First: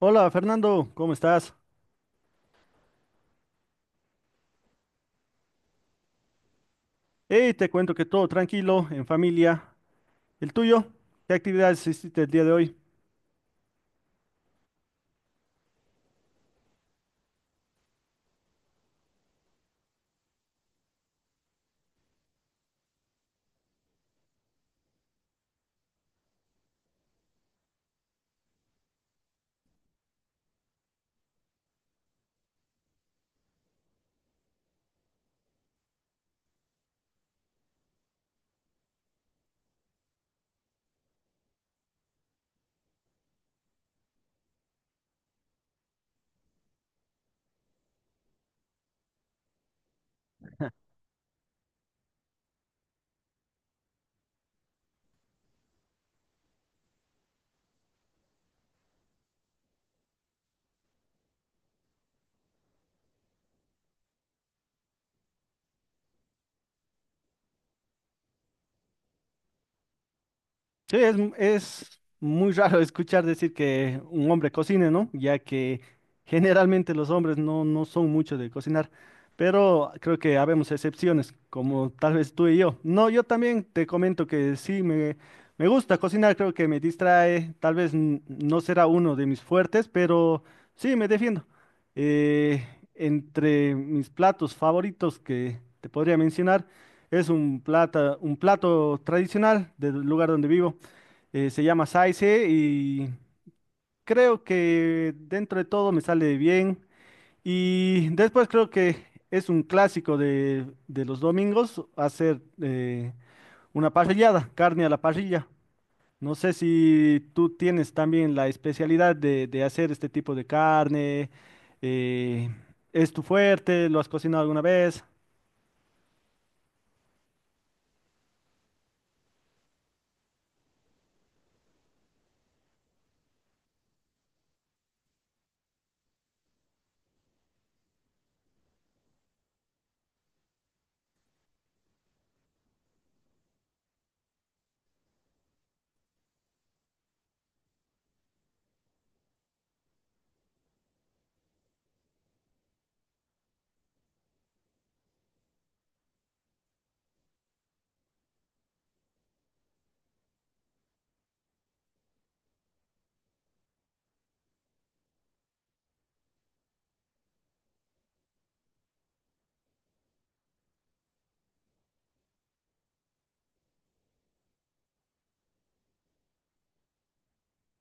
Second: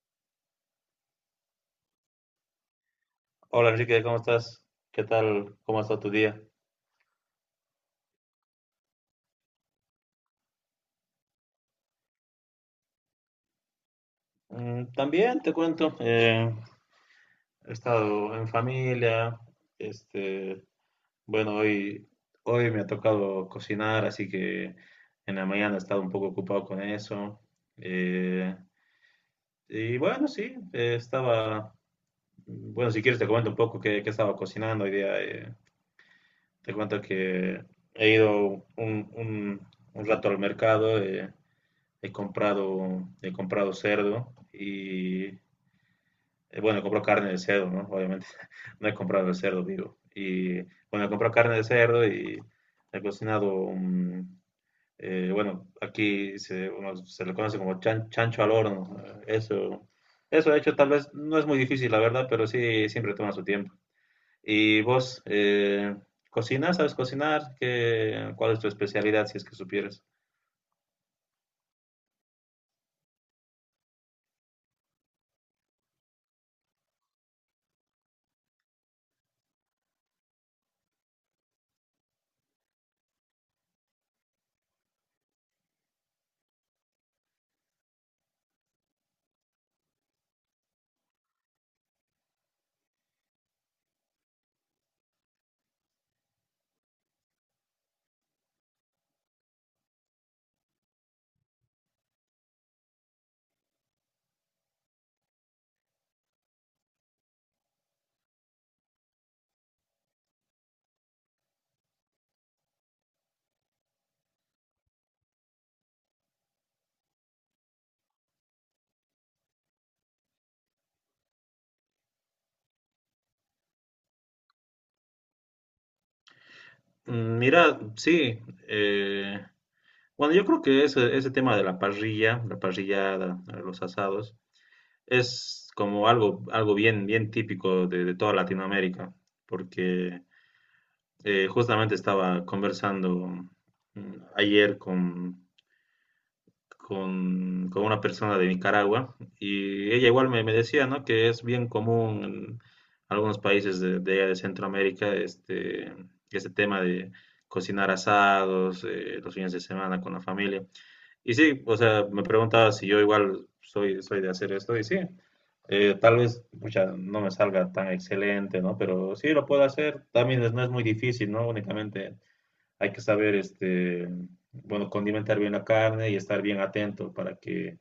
Hola Fernando, ¿cómo estás? Hola Enrique, ¿cómo estás? ¿Qué tal? ¿Cómo ha estado tu día? Hey, te cuento que todo tranquilo, en familia. ¿El tuyo? ¿Qué actividades hiciste el día de hoy? Mm, también te cuento, he estado en familia, este, bueno, hoy me ha tocado cocinar, así que en la mañana he estado un poco ocupado con eso. eh, y bueno, sí, estaba, bueno, si quieres te comento un poco qué estaba cocinando hoy día. Te cuento que he ido un, un- un rato al mercado. He comprado cerdo y bueno, he comprado carne de cerdo, ¿no? Obviamente, no he comprado el cerdo vivo. Y bueno, he comprado carne de cerdo y he cocinado bueno, aquí se, uno se le conoce como chancho al horno. Eso, eso de hecho tal vez no es muy difícil, la verdad, pero sí siempre toma su tiempo. ¿Y vos cocinas? ¿Sabes cocinar? Cuál es tu especialidad si es que supieras? Sí, es muy raro escuchar decir que un hombre cocine, ¿no? Ya que generalmente los hombres no, no son muchos de cocinar, pero creo que habemos excepciones, como tal vez tú y yo. No, yo también te comento que sí, me gusta cocinar, creo que me distrae, tal vez no será uno de mis fuertes, pero sí, me defiendo. Eh, Entre mis platos favoritos que te podría mencionar, es un un plato tradicional del lugar donde vivo. Se llama Saize y creo que dentro de todo me sale bien. Y después creo que es un clásico de los domingos hacer una parrillada, carne a la parrilla. No sé si tú tienes también la especialidad de hacer este tipo de carne. eh, ¿Es tu fuerte? ¿Lo has cocinado alguna vez? Mm, mira, sí, bueno, yo creo que ese tema de la parrilla, la parrillada, los asados, es como algo, algo bien, bien típico de toda Latinoamérica, porque justamente estaba conversando mm, ayer con una persona de Nicaragua y ella igual me, me decía, ¿no? Que es bien común en algunos países allá de Centroamérica este, este tema de cocinar asados, los fines de semana con la familia. Y sí, o sea, me preguntaba si yo igual soy, soy de hacer esto y sí, tal vez pucha, no me salga tan excelente, ¿no? Pero sí lo puedo hacer, también es- no es muy difícil, ¿no? Únicamente hay que saber, este, bueno, condimentar bien la carne y estar bien atento para que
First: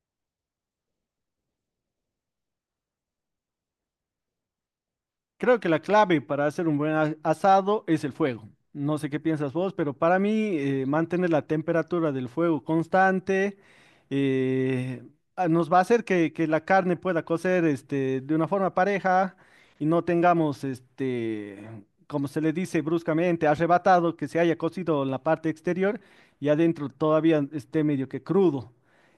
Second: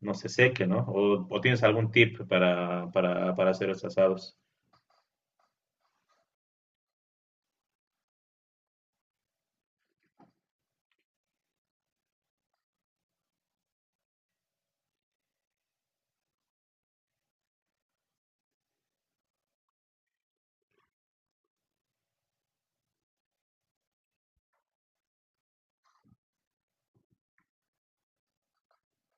no se seque, ¿no? O tienes algún tip para hacer los asados? Creo que la clave para hacer un asado es el fuego. No sé qué piensas vos, pero para mí mantener la temperatura del fuego constante eh, nos va a hacer que la carne pueda cocer este, de una forma pareja y no tengamos, este, como se le dice bruscamente, arrebatado, que se haya cocido la parte exterior y adentro todavía esté medio que crudo.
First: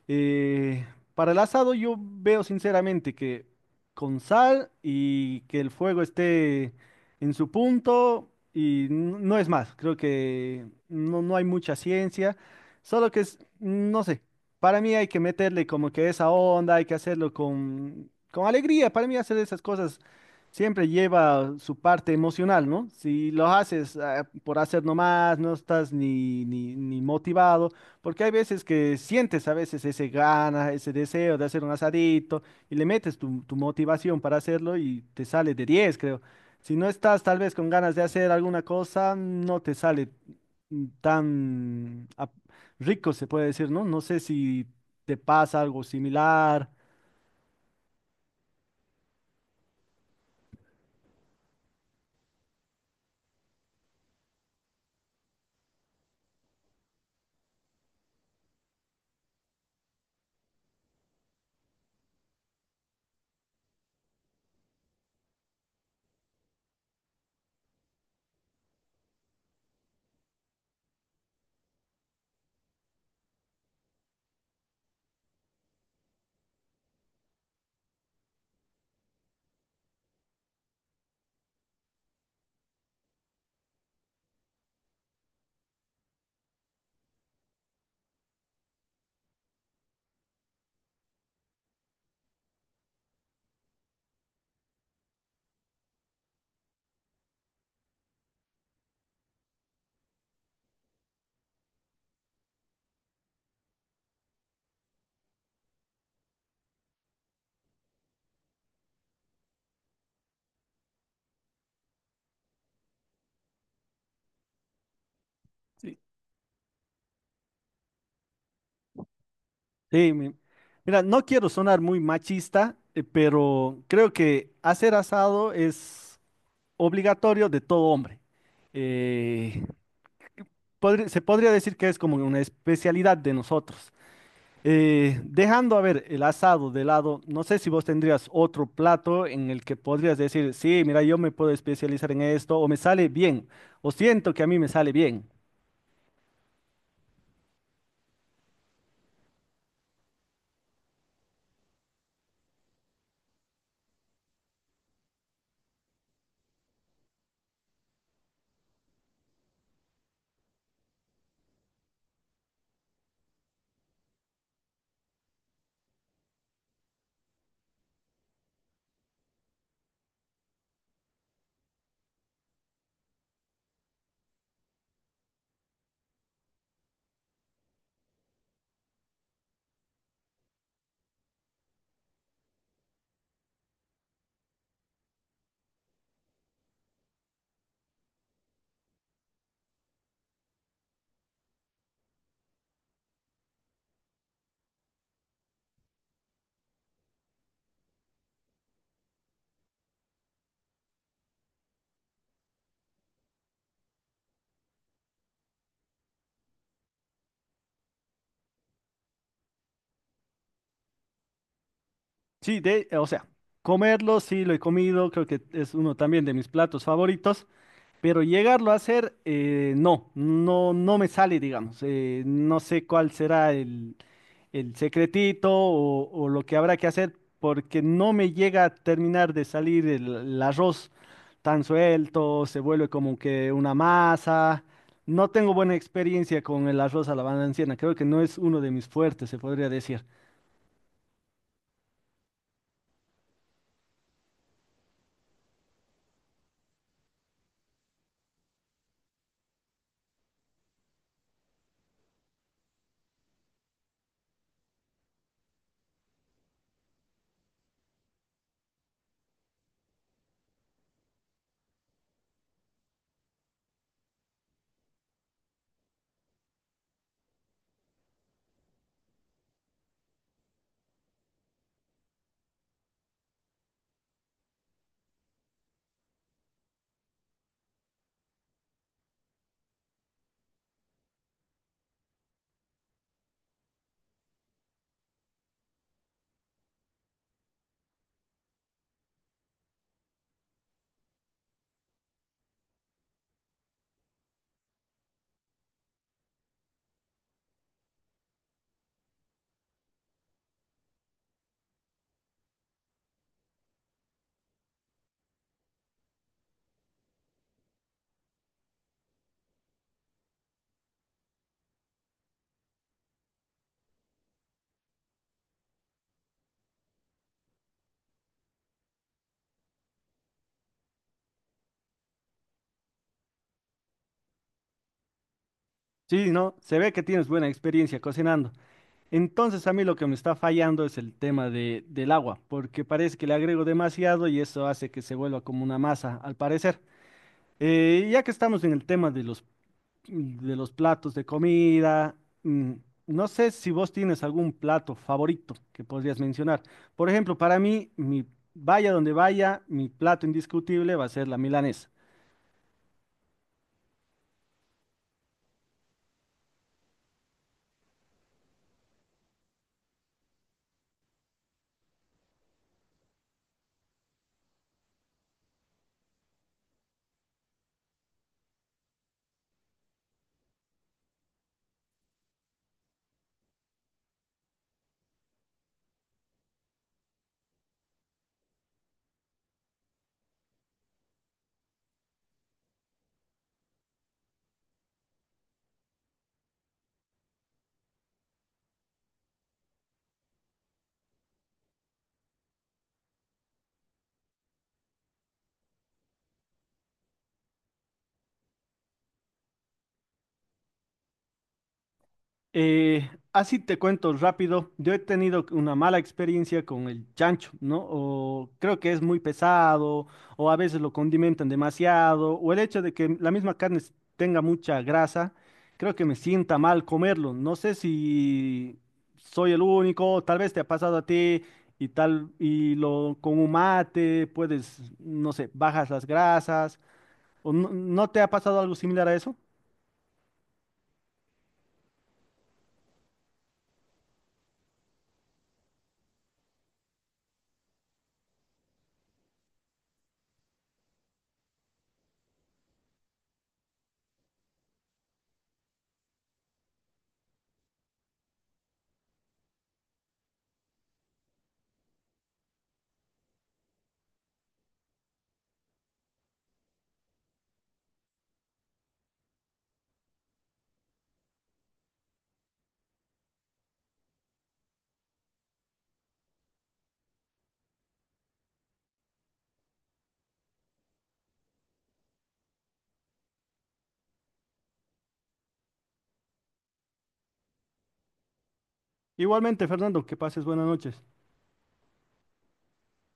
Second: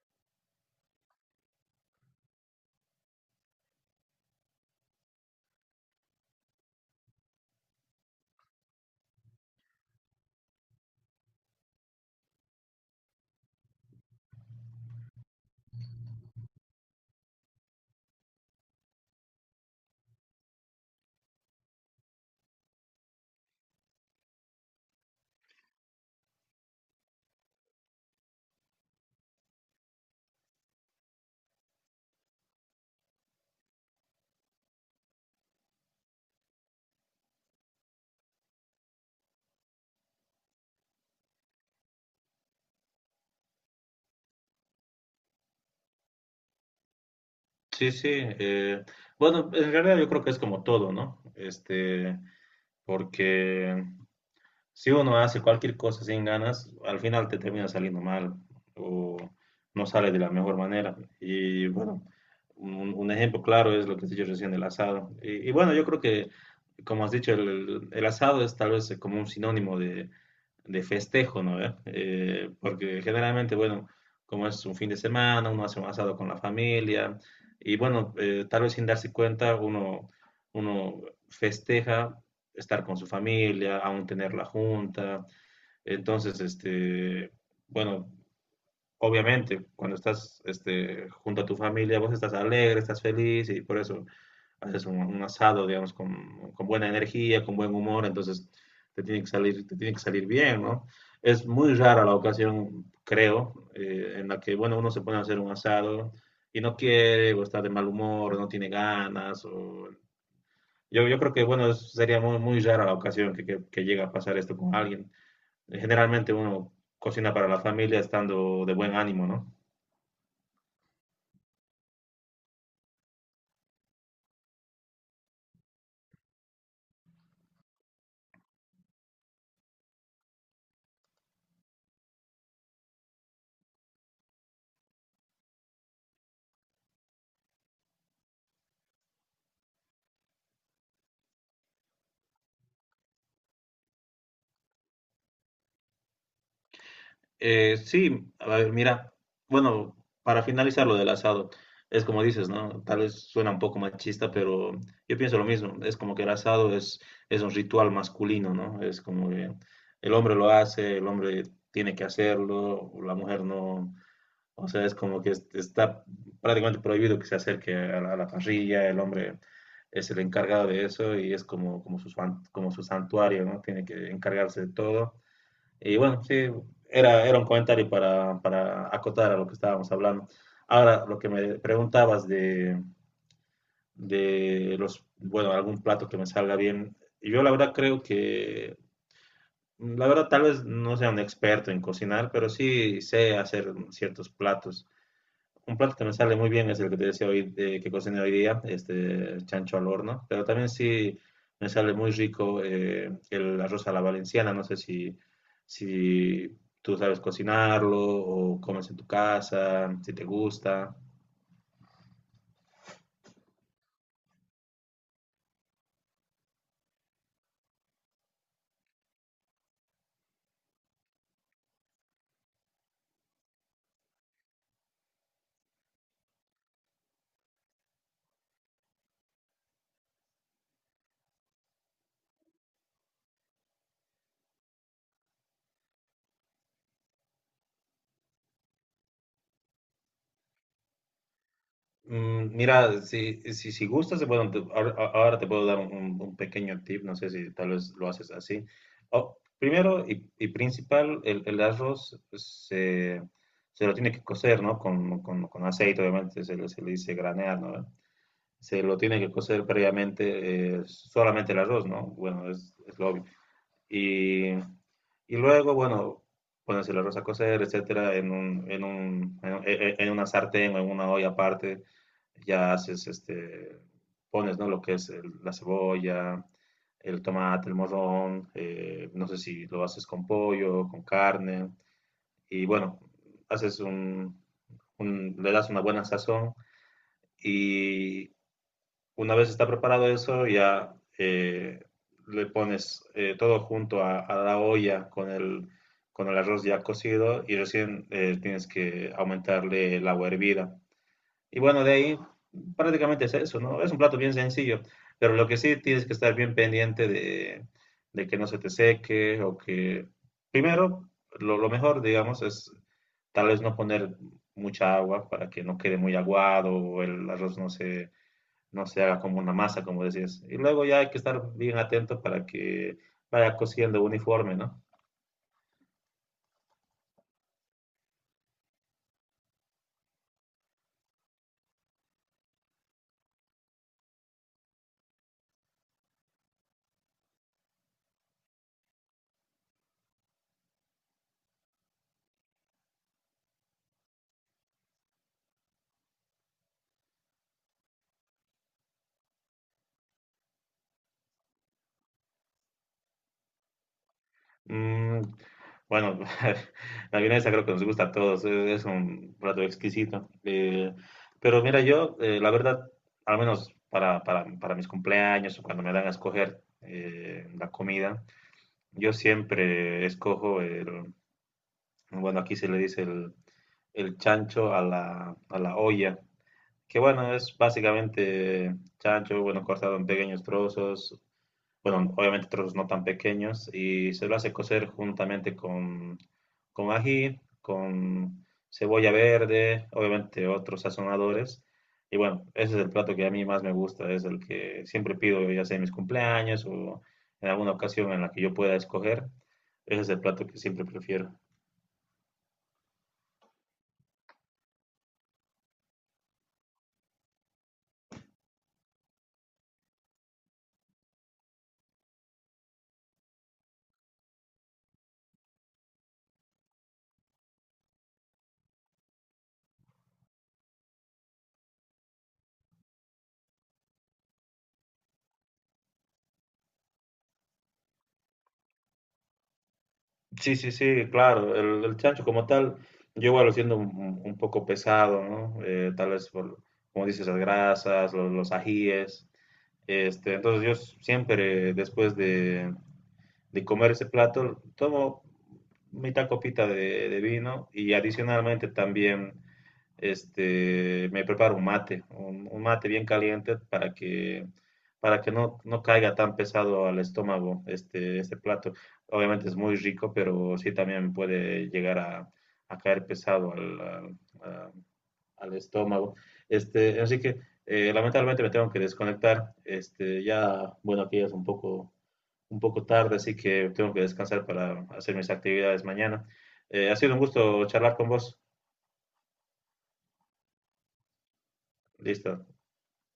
Eh, para el asado yo veo sinceramente que con sal y que el fuego esté en su punto y no es más. Creo que no, no hay mucha ciencia, solo que es, no sé, para mí hay que meterle como que esa onda, hay que hacerlo con alegría. Para mí hacer esas cosas siempre lleva su parte emocional, ¿no? Si lo haces por hacer nomás, no estás ni motivado, porque hay veces que sientes a veces ese gana, ese deseo de hacer un asadito y le metes tu motivación para hacerlo y te sale de 10 creo. Si no estás tal vez con ganas de hacer alguna cosa, no te sale tan rico, se puede decir, ¿no? No sé si te pasa algo similar. Sí, sí. Bueno, en realidad yo creo que es como todo, ¿no? Este, porque si uno hace cualquier cosa sin ganas, al final te termina saliendo mal o no sale de la mejor manera. Y bueno, un ejemplo claro es lo que has dicho recién del asado. Y bueno, yo creo que, como has dicho, el asado es tal vez como un sinónimo de festejo, ¿no? ¿Eh? Porque generalmente, bueno, como es un fin de semana, uno hace un asado con la familia y bueno, tal vez sin darse cuenta, uno festeja estar con su familia, aún tener la junta. Entonces, este, bueno, obviamente, cuando estás este, junto a tu familia, vos estás alegre, estás feliz y por eso haces un asado, digamos, con buena energía, con buen humor, entonces te tiene que salir, te tiene que salir bien, ¿no? Es muy rara la ocasión, creo, en la que, bueno, uno se pone a hacer un asado y no quiere, o está de mal humor, o no tiene ganas, o yo creo que, bueno, es- sería muy, muy rara la ocasión que llegue a pasar esto con alguien. Sí. Generalmente uno cocina para la familia estando de buen ánimo, ¿no? Sí, mira, no quiero sonar muy machista, pero creo que hacer asado es obligatorio de todo hombre. Eh, Se podría decir que es como una especialidad de nosotros. Dejando, a ver, el asado de lado, no sé si vos tendrías otro plato en el que podrías decir, sí, mira, yo me puedo especializar en esto, o me sale bien, o siento que a mí me sale bien. Sí, a ver, mira, bueno, para finalizar lo del asado, es como dices, ¿no? Tal vez suena un poco machista, pero yo pienso lo mismo. Es como que el asado es un ritual masculino, ¿no? Es como que el hombre lo hace, el hombre tiene que hacerlo, la mujer no. O sea, es como que es- está prácticamente prohibido que se acerque a la parrilla, el hombre es el encargado de eso y es como, como, como su santuario, ¿no? Tiene que encargarse de todo. Y bueno, sí, era, era un comentario para acotar a lo que estábamos hablando. Ahora, lo que me preguntabas de los, bueno, algún plato que me salga bien, yo la verdad creo que, la verdad tal vez no sea un experto en cocinar, pero sí sé hacer ciertos platos. Un plato que me sale muy bien es el que te decía hoy, que cociné hoy día, este chancho al horno, pero también sí me sale muy rico el arroz a la valenciana, no sé si, si tú sabes cocinarlo o comes en tu casa, si te gusta. Sí, de, o sea, comerlo, sí, lo he comido, creo que es uno también de mis platos favoritos, pero llegarlo a hacer, no, no, no me sale, digamos. No sé cuál será el secretito o lo que habrá que hacer porque no me llega a terminar de salir el arroz tan suelto, se vuelve como que una masa. No tengo buena experiencia con el arroz a la valenciana, creo que no es uno de mis fuertes, se podría decir. Mm, mira, si gustas, bueno, te- ahora te puedo dar un pequeño tip, no sé si tal vez lo haces así. O- primero y principal, el arroz se, se lo tiene que cocer, ¿no? Con, con aceite, obviamente, se le dice granear, ¿no? Se lo tiene que cocer previamente solamente el arroz, ¿no? Bueno, es lo obvio. Y luego, bueno, bueno, si la rosa a cocer, etcétera, en una sartén o en una olla aparte, ya haces, este, pones, ¿no? Lo que es el- la cebolla, el tomate, el morrón, no sé si lo haces con pollo, con carne, y bueno, haces un- le das una buena sazón y, una vez está preparado eso, ya le pones todo junto a la olla con el arroz ya cocido y recién tienes que aumentarle el agua hervida. Y bueno, de ahí prácticamente es eso, ¿no? Es un plato bien sencillo, pero lo que sí tienes que estar bien pendiente de que no se te seque o que... Primero, lo mejor, digamos, es tal vez no poner mucha agua para que no quede muy aguado o el arroz no se no se haga como una masa, como decías. Y luego ya hay que estar bien atento para que vaya cosiendo uniforme, ¿no? Sí, no, se ve que tienes buena experiencia cocinando. Entonces a mí lo que me está fallando es el tema de, del agua, porque parece que le agrego demasiado y eso hace que se vuelva como una masa, al parecer. Ya que estamos en el tema de los platos de comida. mm, No sé si vos tienes algún plato favorito que podrías mencionar. Por ejemplo, para mí, mi, vaya donde vaya, mi plato indiscutible va a ser la milanesa. Mm, bueno, la vienesa creo que nos gusta a todos, es un plato exquisito. Pero mira, yo, la verdad, al menos para mis cumpleaños o cuando me dan a escoger la comida, yo siempre escojo el, bueno, aquí se le dice el chancho a la olla, que bueno, es básicamente chancho, bueno, cortado en pequeños trozos, bueno, obviamente trozos no tan pequeños, y se lo hace cocer juntamente con ají, con cebolla verde, obviamente otros sazonadores. Y bueno, ese es el plato que a mí más me gusta, es el que siempre pido, ya sea en mis cumpleaños o en alguna ocasión en la que yo pueda escoger. Ese es el plato que siempre prefiero. Así te cuento rápido, yo he tenido una mala experiencia con el chancho, ¿no? O creo que es muy pesado, o a veces lo condimentan demasiado, o el hecho de que la misma carne tenga mucha grasa, creo que me sienta mal comerlo. No sé si soy el único, tal vez te ha pasado a ti y tal, y lo con un mate puedes, no sé, bajas las grasas, o no no te ha pasado algo similar a eso. Sí, sí, sí, claro, el chancho como tal, yo igual lo siento un poco pesado, ¿no? Tal vez por, como dices, las grasas, los ajíes, este, entonces yo siempre después de comer ese plato tomo mitad copita de vino y adicionalmente también este, me preparo un mate, un mate bien caliente para para que no, no caiga tan pesado al estómago este, este plato. Obviamente es muy rico, pero sí también puede llegar a caer pesado al estómago. Este, así que lamentablemente me tengo que desconectar. Este, ya, bueno, aquí ya es un poco tarde, así que tengo que descansar para hacer mis actividades mañana. Ha sido un gusto charlar con vos. Igualmente, Fernando, que pases buenas noches. Listo.